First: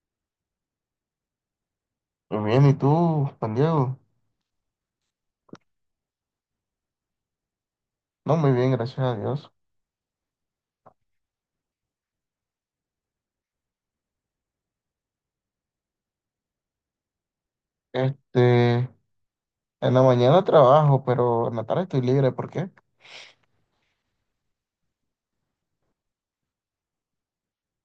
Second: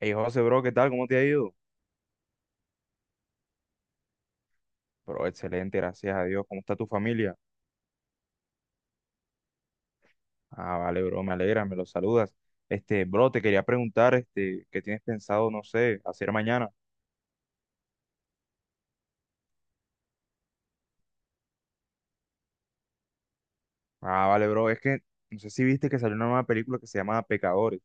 Hey José, bro, ¿qué tal? ¿Cómo te ha ido? Muy bien, ¿y tú, Juan Diego? Bro, excelente, gracias a Dios. ¿Cómo está tu familia? No, muy bien, gracias a Dios. Ah, vale, bro, me alegra, me lo saludas. Bro, te quería preguntar, ¿qué tienes pensado, no sé, hacer mañana? Este, en la mañana trabajo, pero en la tarde estoy libre. ¿Por qué? Ah, vale, bro, es que no sé si viste que salió una nueva película que se llama Pecadores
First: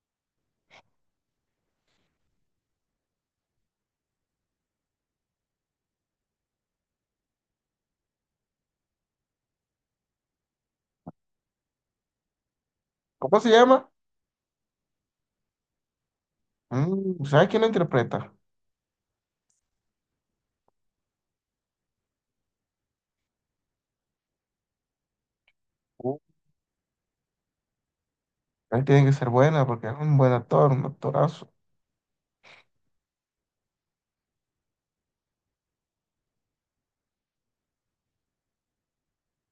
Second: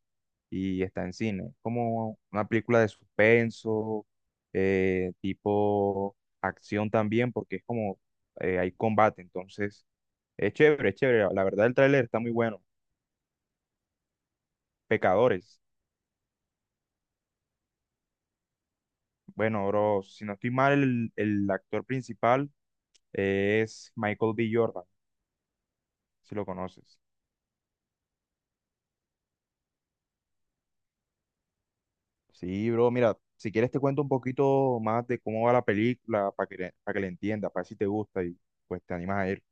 y está en cine. Como una película de suspenso, tipo acción también, porque es como hay combate, entonces es chévere, es chévere. La verdad, el tráiler está muy bueno. ¿Cómo se llama? Pecadores. ¿Sabes quién lo interpreta? Bueno, bro, si no estoy mal, el actor principal es Michael B. Jordan, Uh, si lo conoces. él tiene que ser buena porque es un buen actor, un actorazo. Sí, bro, mira, si quieres te cuento un poquito más de cómo va la película para que la entiendas, para ver si te gusta y pues te animas a ir.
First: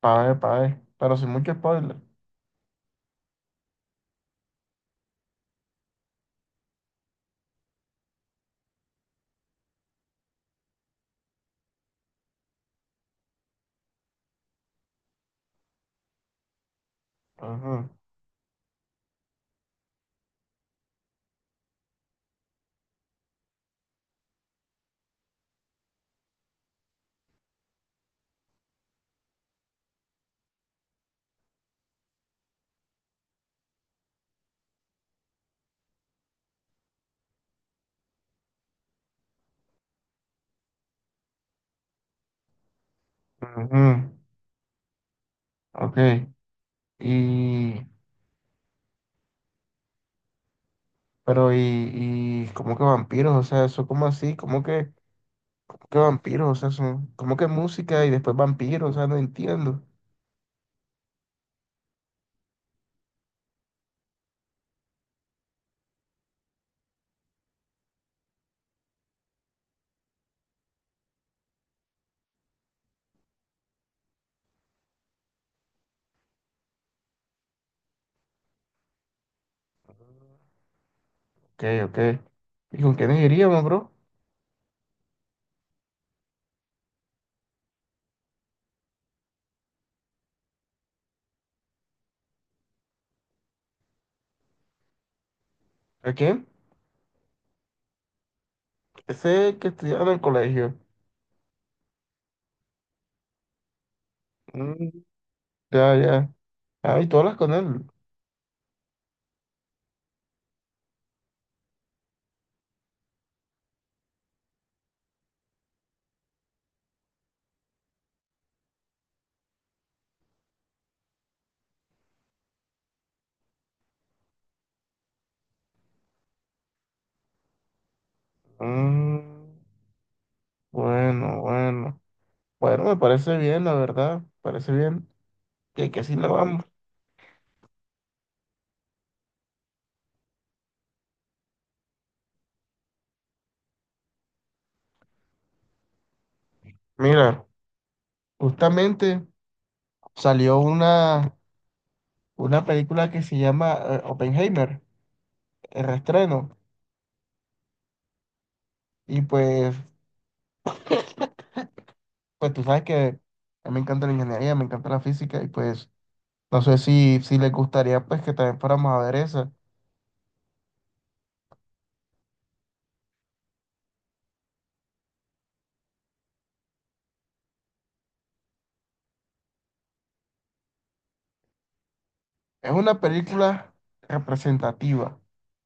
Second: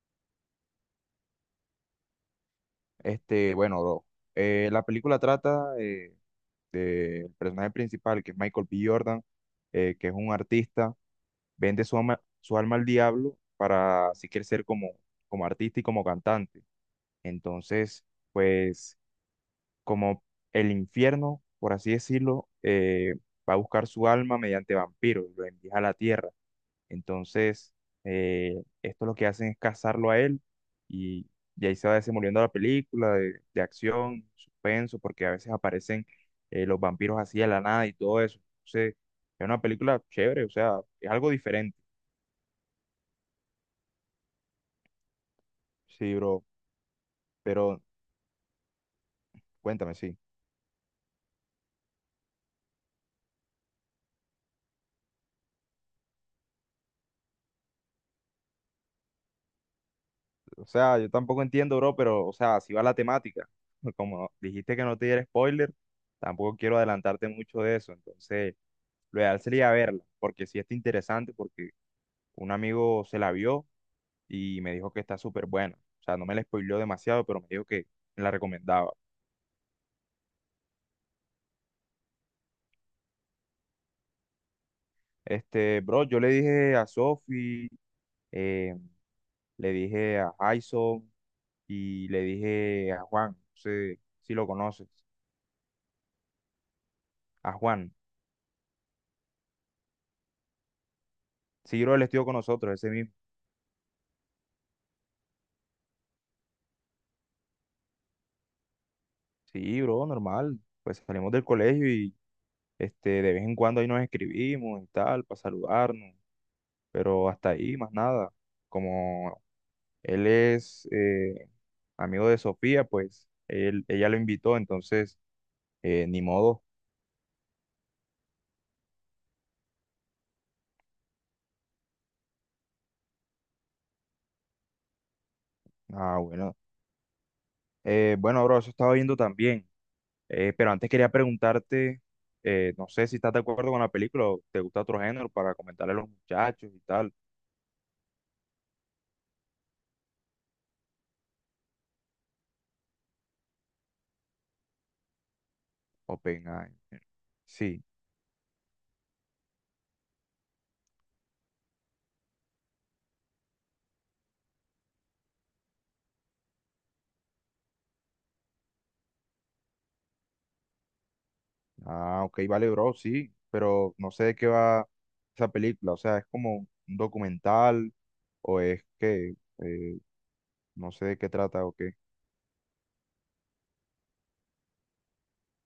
Pa' ver, pero sin mucho spoiler. Bueno, bro, la película trata del personaje principal, que es Michael B. Jordan, que es un artista, vende su alma al diablo para si quiere ser como, como artista y como cantante. Ajá, Entonces, pues como el infierno, por así decirlo, va a buscar su alma mediante vampiros, lo envía a la tierra. Entonces, esto lo que hacen es cazarlo a él y, y ahí se va desenvolviendo la película de acción, suspenso, porque a veces aparecen los vampiros así de la nada y todo eso. Entonces, es una película chévere, o sea, es algo diferente. ajá. Ok. Sí, bro, pero Y, cuéntame, sí. pero, ¿cómo que vampiros? O sea, eso, ¿como así? ¿Cómo que vampiros? O sea, son, ¿cómo que música y después vampiros? O sea, no entiendo. O sea, yo tampoco entiendo, bro, pero, o sea, si va la temática. Como dijiste que no te diera spoiler, tampoco quiero adelantarte mucho de eso. Entonces, lo ideal sería verla, porque sí está interesante, porque un amigo se la vio y me dijo que está súper buena. O sea, no me la spoileó demasiado, pero me dijo que me la recomendaba. Ok, ok. ¿Y con quiénes iríamos, bro? Bro, yo le dije a Sophie, eh, le dije a Jason y le dije a Juan, no sé si lo conoces, ¿A quién? a Juan. Ese que estudiaba en el colegio. Sí, bro, él estuvo con nosotros, ese mismo. Mm, ya, ya. Ah, y tú hablas con él. Sí, bro, normal. Pues salimos del colegio y de vez en cuando ahí nos escribimos y tal, para saludarnos. Pero hasta ahí, más nada. Como él es amigo de Sofía, pues él, ella lo invitó, entonces ni modo. Mm, bueno, bueno. Bueno, me parece bien, la verdad. Parece bien. Que así Ah, lo bueno. vamos. Bueno, bro, eso estaba viendo también. Pero antes quería preguntarte, no sé si estás de acuerdo con la película o te gusta otro género para comentarle a los muchachos y tal. Mira, justamente salió una película que se llama Oppenheimer, el reestreno. Oppenheimer. Sí. Y pues tú sabes que a mí me encanta la ingeniería, me encanta la física. Y pues no sé si les gustaría pues que también fuéramos a ver esa. Ah, ok, vale, bro, sí, pero no sé de qué va esa película, o sea, es como un documental o es que eh, no sé de qué trata o qué. Es una película representativa.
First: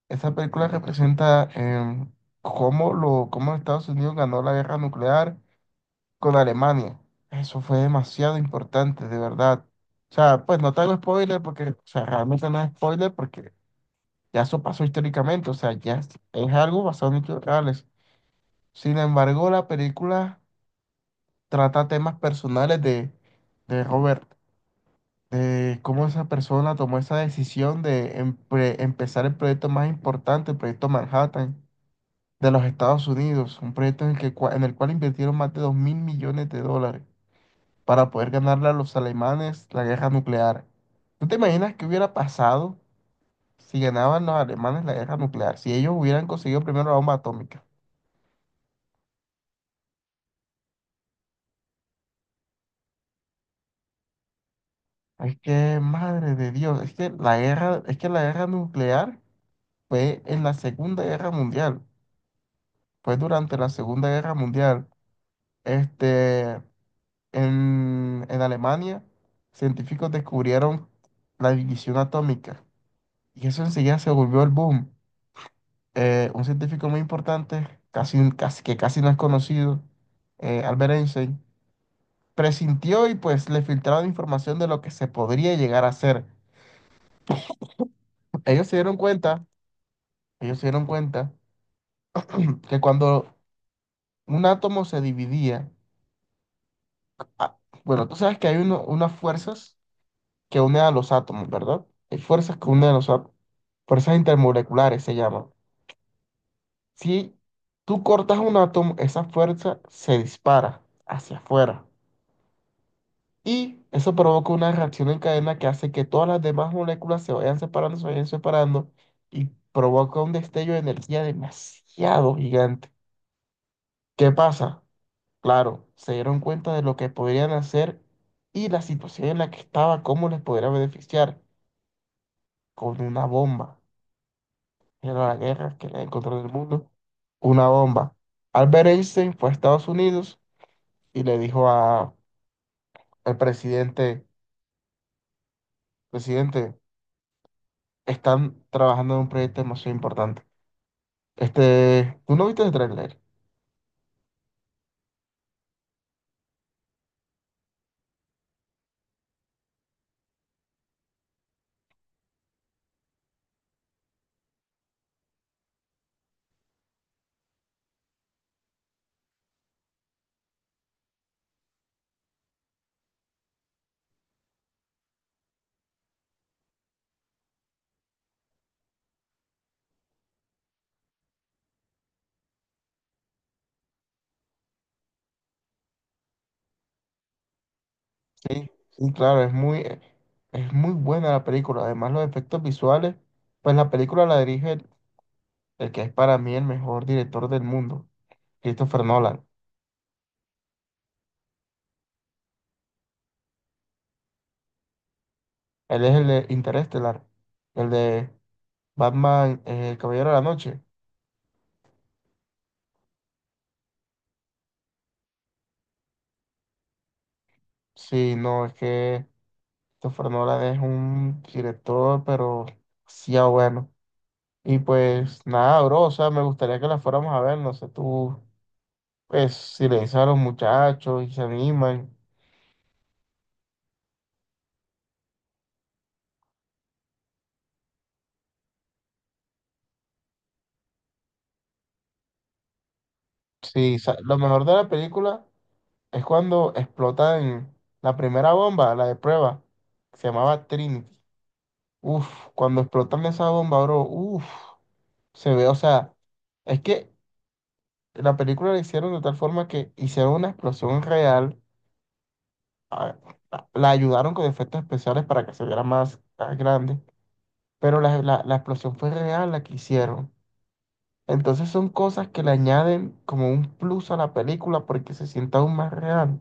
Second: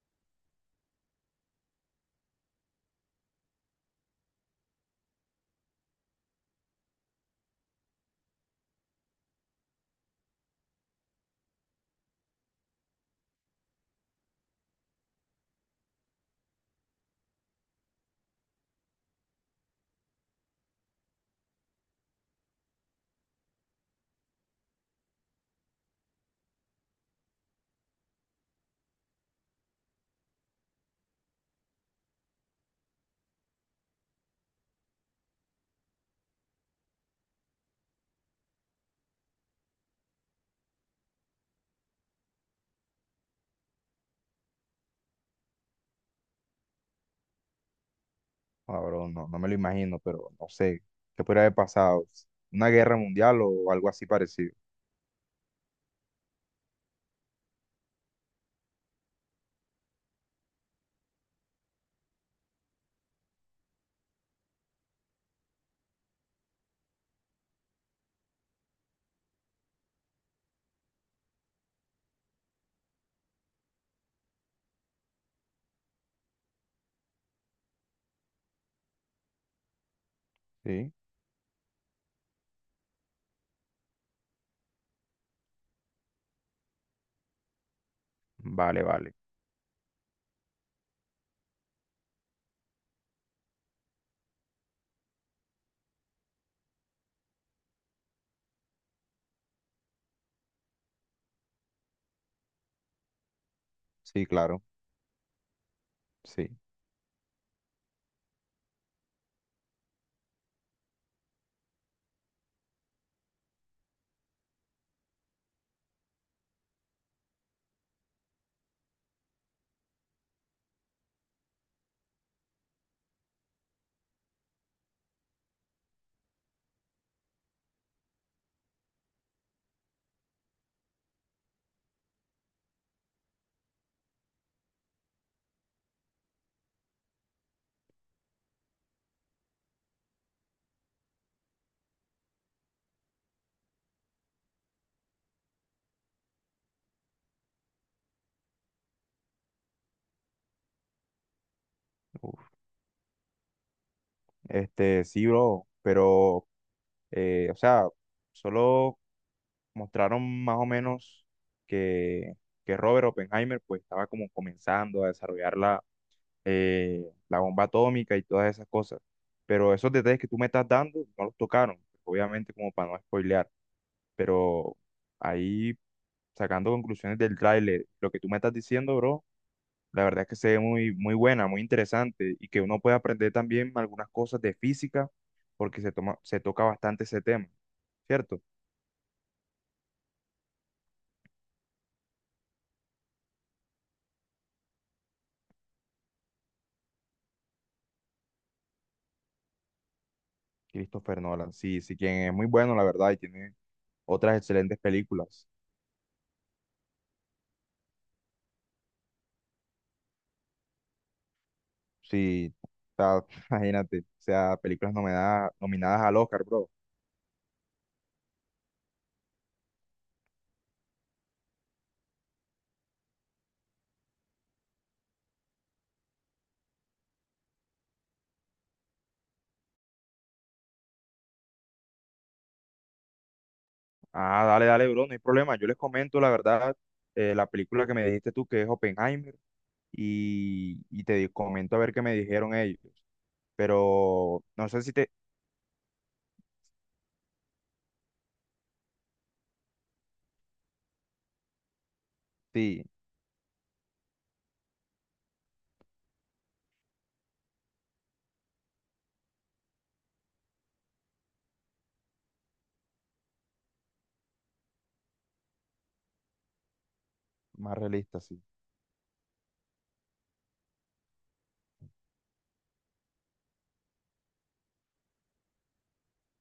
Esa película representa cómo Estados Unidos ganó la guerra nuclear con Alemania. Eso fue demasiado importante, de verdad. O sea, pues no te hago spoiler porque, o sea, realmente no es spoiler porque ya eso pasó históricamente, o sea, ya es algo basado en hechos reales. Sin embargo, la película trata temas personales de Robert. Cómo esa persona tomó esa decisión de empezar el proyecto más importante, el proyecto Manhattan de los Estados Unidos, un proyecto en el cual invirtieron más de 2.000 millones de dólares para poder ganarle a los alemanes la guerra nuclear. ¿Tú te imaginas qué hubiera pasado si ganaban los alemanes la guerra nuclear? Si ellos hubieran conseguido primero la bomba atómica. Ah, bro, no, no me lo imagino, pero no sé, ¿qué podría haber pasado? ¿Una guerra mundial o algo así parecido? Es que, madre de Dios, es que la guerra nuclear fue en la Segunda Guerra Mundial, fue durante la Segunda Guerra Mundial. Este, en Alemania, científicos descubrieron la división atómica y eso enseguida se volvió el boom. Un científico muy importante, casi, casi, que casi no es conocido, Sí, Albert Einstein, presintió y pues le filtraron información de lo que se podría llegar a hacer. Ellos se vale, dieron vale, cuenta, ellos se dieron cuenta que cuando un átomo se dividía, ah, bueno, tú sabes que hay unas fuerzas que une a los átomos, ¿verdad? Hay fuerzas que unen a los átomos, fuerzas sí, claro, intermoleculares se llaman. sí. Si tú cortas un átomo, esa fuerza se dispara hacia afuera y eso provoca una reacción en cadena que hace que todas las demás moléculas se vayan separando y provoca un destello de energía demasiado gigante. ¿Qué pasa? Claro, se dieron cuenta de lo que podrían hacer y la situación en la que estaba, cómo les podría beneficiar con una bomba. De la guerra, que era el control del mundo, una bomba. Albert Einstein fue a Estados Unidos y le dijo al presidente, presidente, están trabajando en un proyecto demasiado importante. ¿Tú no Uf. viste el tráiler? Sí, bro, pero, o sea, solo mostraron más o menos que, que Robert Oppenheimer pues estaba como comenzando a desarrollar la la bomba atómica y todas esas cosas. Pero esos detalles que tú me estás dando no los tocaron, obviamente como para no spoilear, pero ahí sacando conclusiones del tráiler, lo que tú me estás diciendo, bro, la verdad es que se ve muy, muy buena, muy interesante y que uno puede aprender también algunas cosas de física porque se toma, se toca bastante ese tema, ¿cierto? Sí, sí, claro, es muy buena la película. Además, los efectos visuales, pues la película la dirige el que es para mí el mejor director del mundo, Christopher Nolan. Christopher Nolan, sí, sí, quien es muy bueno, la verdad, y tiene otras excelentes películas. Él es el de Interestelar, el de Batman, el Caballero de la Noche. Sí, o sea, imagínate, o sea, películas nominadas, nominadas al Oscar, bro. Sí, no, es que Christopher Nolan es un director, pero sí, ah, bueno. Y pues nada, bro, o sea, me gustaría que la fuéramos a ver, no sé, tú, pues si le dices a los muchachos y se animan. Ah, dale, dale, bro, no hay problema. Yo les comento, la verdad, la película que me dijiste tú, que es Oppenheimer, y, comento a ver qué me dijeron ellos. Sí, lo Pero mejor no de sé la si te... película es cuando explotan la primera bomba, la de prueba, que se llamaba Trinity. Uf, cuando Sí, explotan esa bomba, bro, uf, se ve, o sea, es que la película la hicieron de tal forma que hicieron una explosión real a- la ayudaron con efectos especiales para que se viera más, más grande, más pero realista, la, sí. la- la explosión fue real la que hicieron. Entonces son cosas que le añaden como un plus a la película porque se sienta aún más real.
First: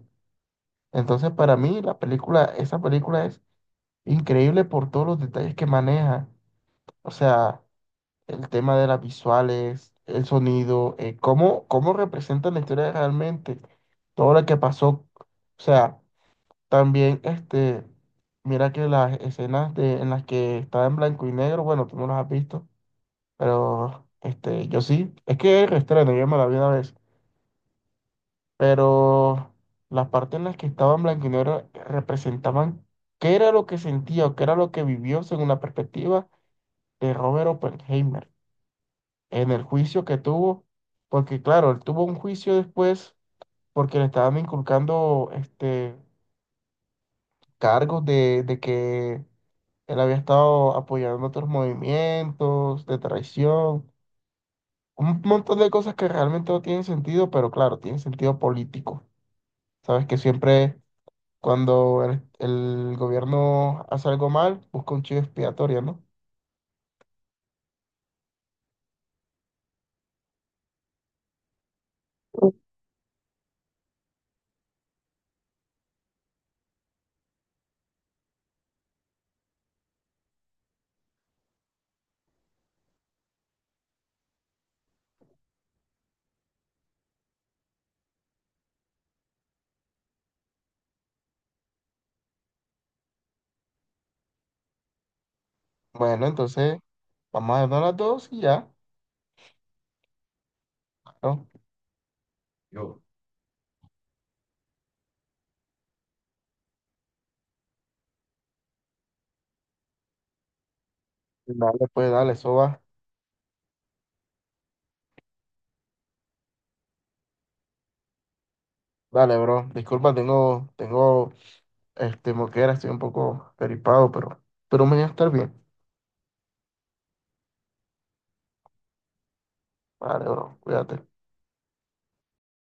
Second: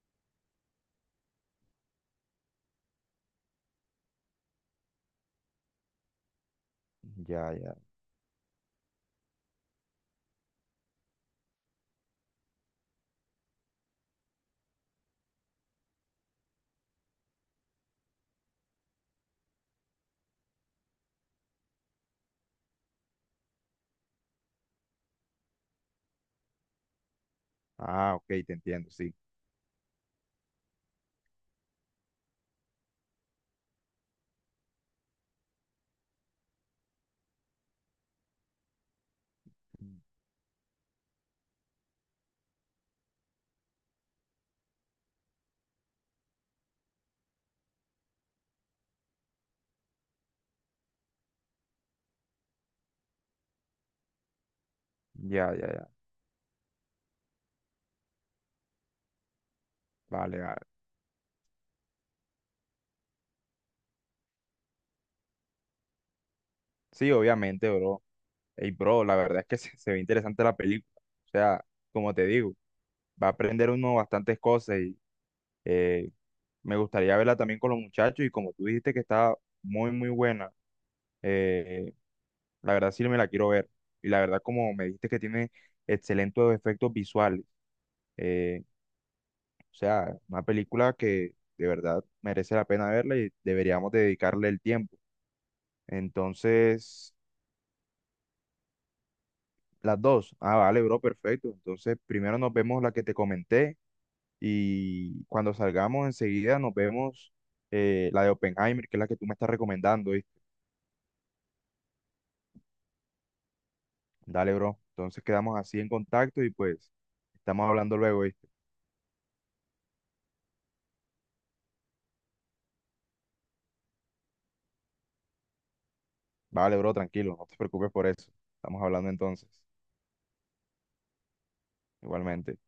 Entonces para mí la película, esa película es increíble por todos los detalles que maneja. O Ya, sea, ya. el tema de las visuales, el sonido, cómo representan la historia realmente, todo lo que pasó. O sea, también, mira que las escenas en las que estaba en blanco y negro, bueno, tú no las has visto, pero yo sí, es que es reestreno, yo me la vi una vez, Ah, ok, te entiendo, sí. pero las partes en las que estaba en blanco y negro representaban qué era lo que sentía o qué era lo que vivió según la perspectiva de Robert Oppenheimer en el juicio que tuvo, porque claro, él tuvo un juicio después porque le estaban inculcando cargos de que él había estado apoyando otros movimientos de traición, un Ya, montón ya, de ya. cosas que realmente no tienen sentido, pero claro, tienen sentido político. Sabes que Vale, vale. siempre cuando el gobierno hace algo mal, busca un chivo expiatorio, ¿no? Sí, obviamente, bro. Ey, bro, la verdad es que se ve interesante la película. O sea, como te digo, va a aprender uno bastantes cosas y... eh, me gustaría verla también con los muchachos y como tú dijiste que está muy, muy buena, eh, la verdad sí me la quiero ver. Y la verdad como me dijiste que tiene excelentes efectos visuales, eh, o sea, una película que de verdad merece la pena verla y deberíamos dedicarle el tiempo. Bueno, entonces Entonces, vamos a darnos las dos y ya. las dos. Ah, vale, bro, ¿No? perfecto. Entonces, primero nos vemos la Yo. que te comenté y cuando salgamos enseguida nos vemos la de Oppenheimer, que es la que tú me estás recomendando. Dale, pues, dale, eso va. Dale, bro. Entonces quedamos así en contacto y pues estamos hablando luego, ¿viste? Dale, bro. Disculpa, tengo, moquera, estoy un poco peripado, pero mañana estar bien. Vale, bro, tranquilo, no te preocupes por eso. Estamos hablando entonces, Vale, bro, cuídate. igualmente.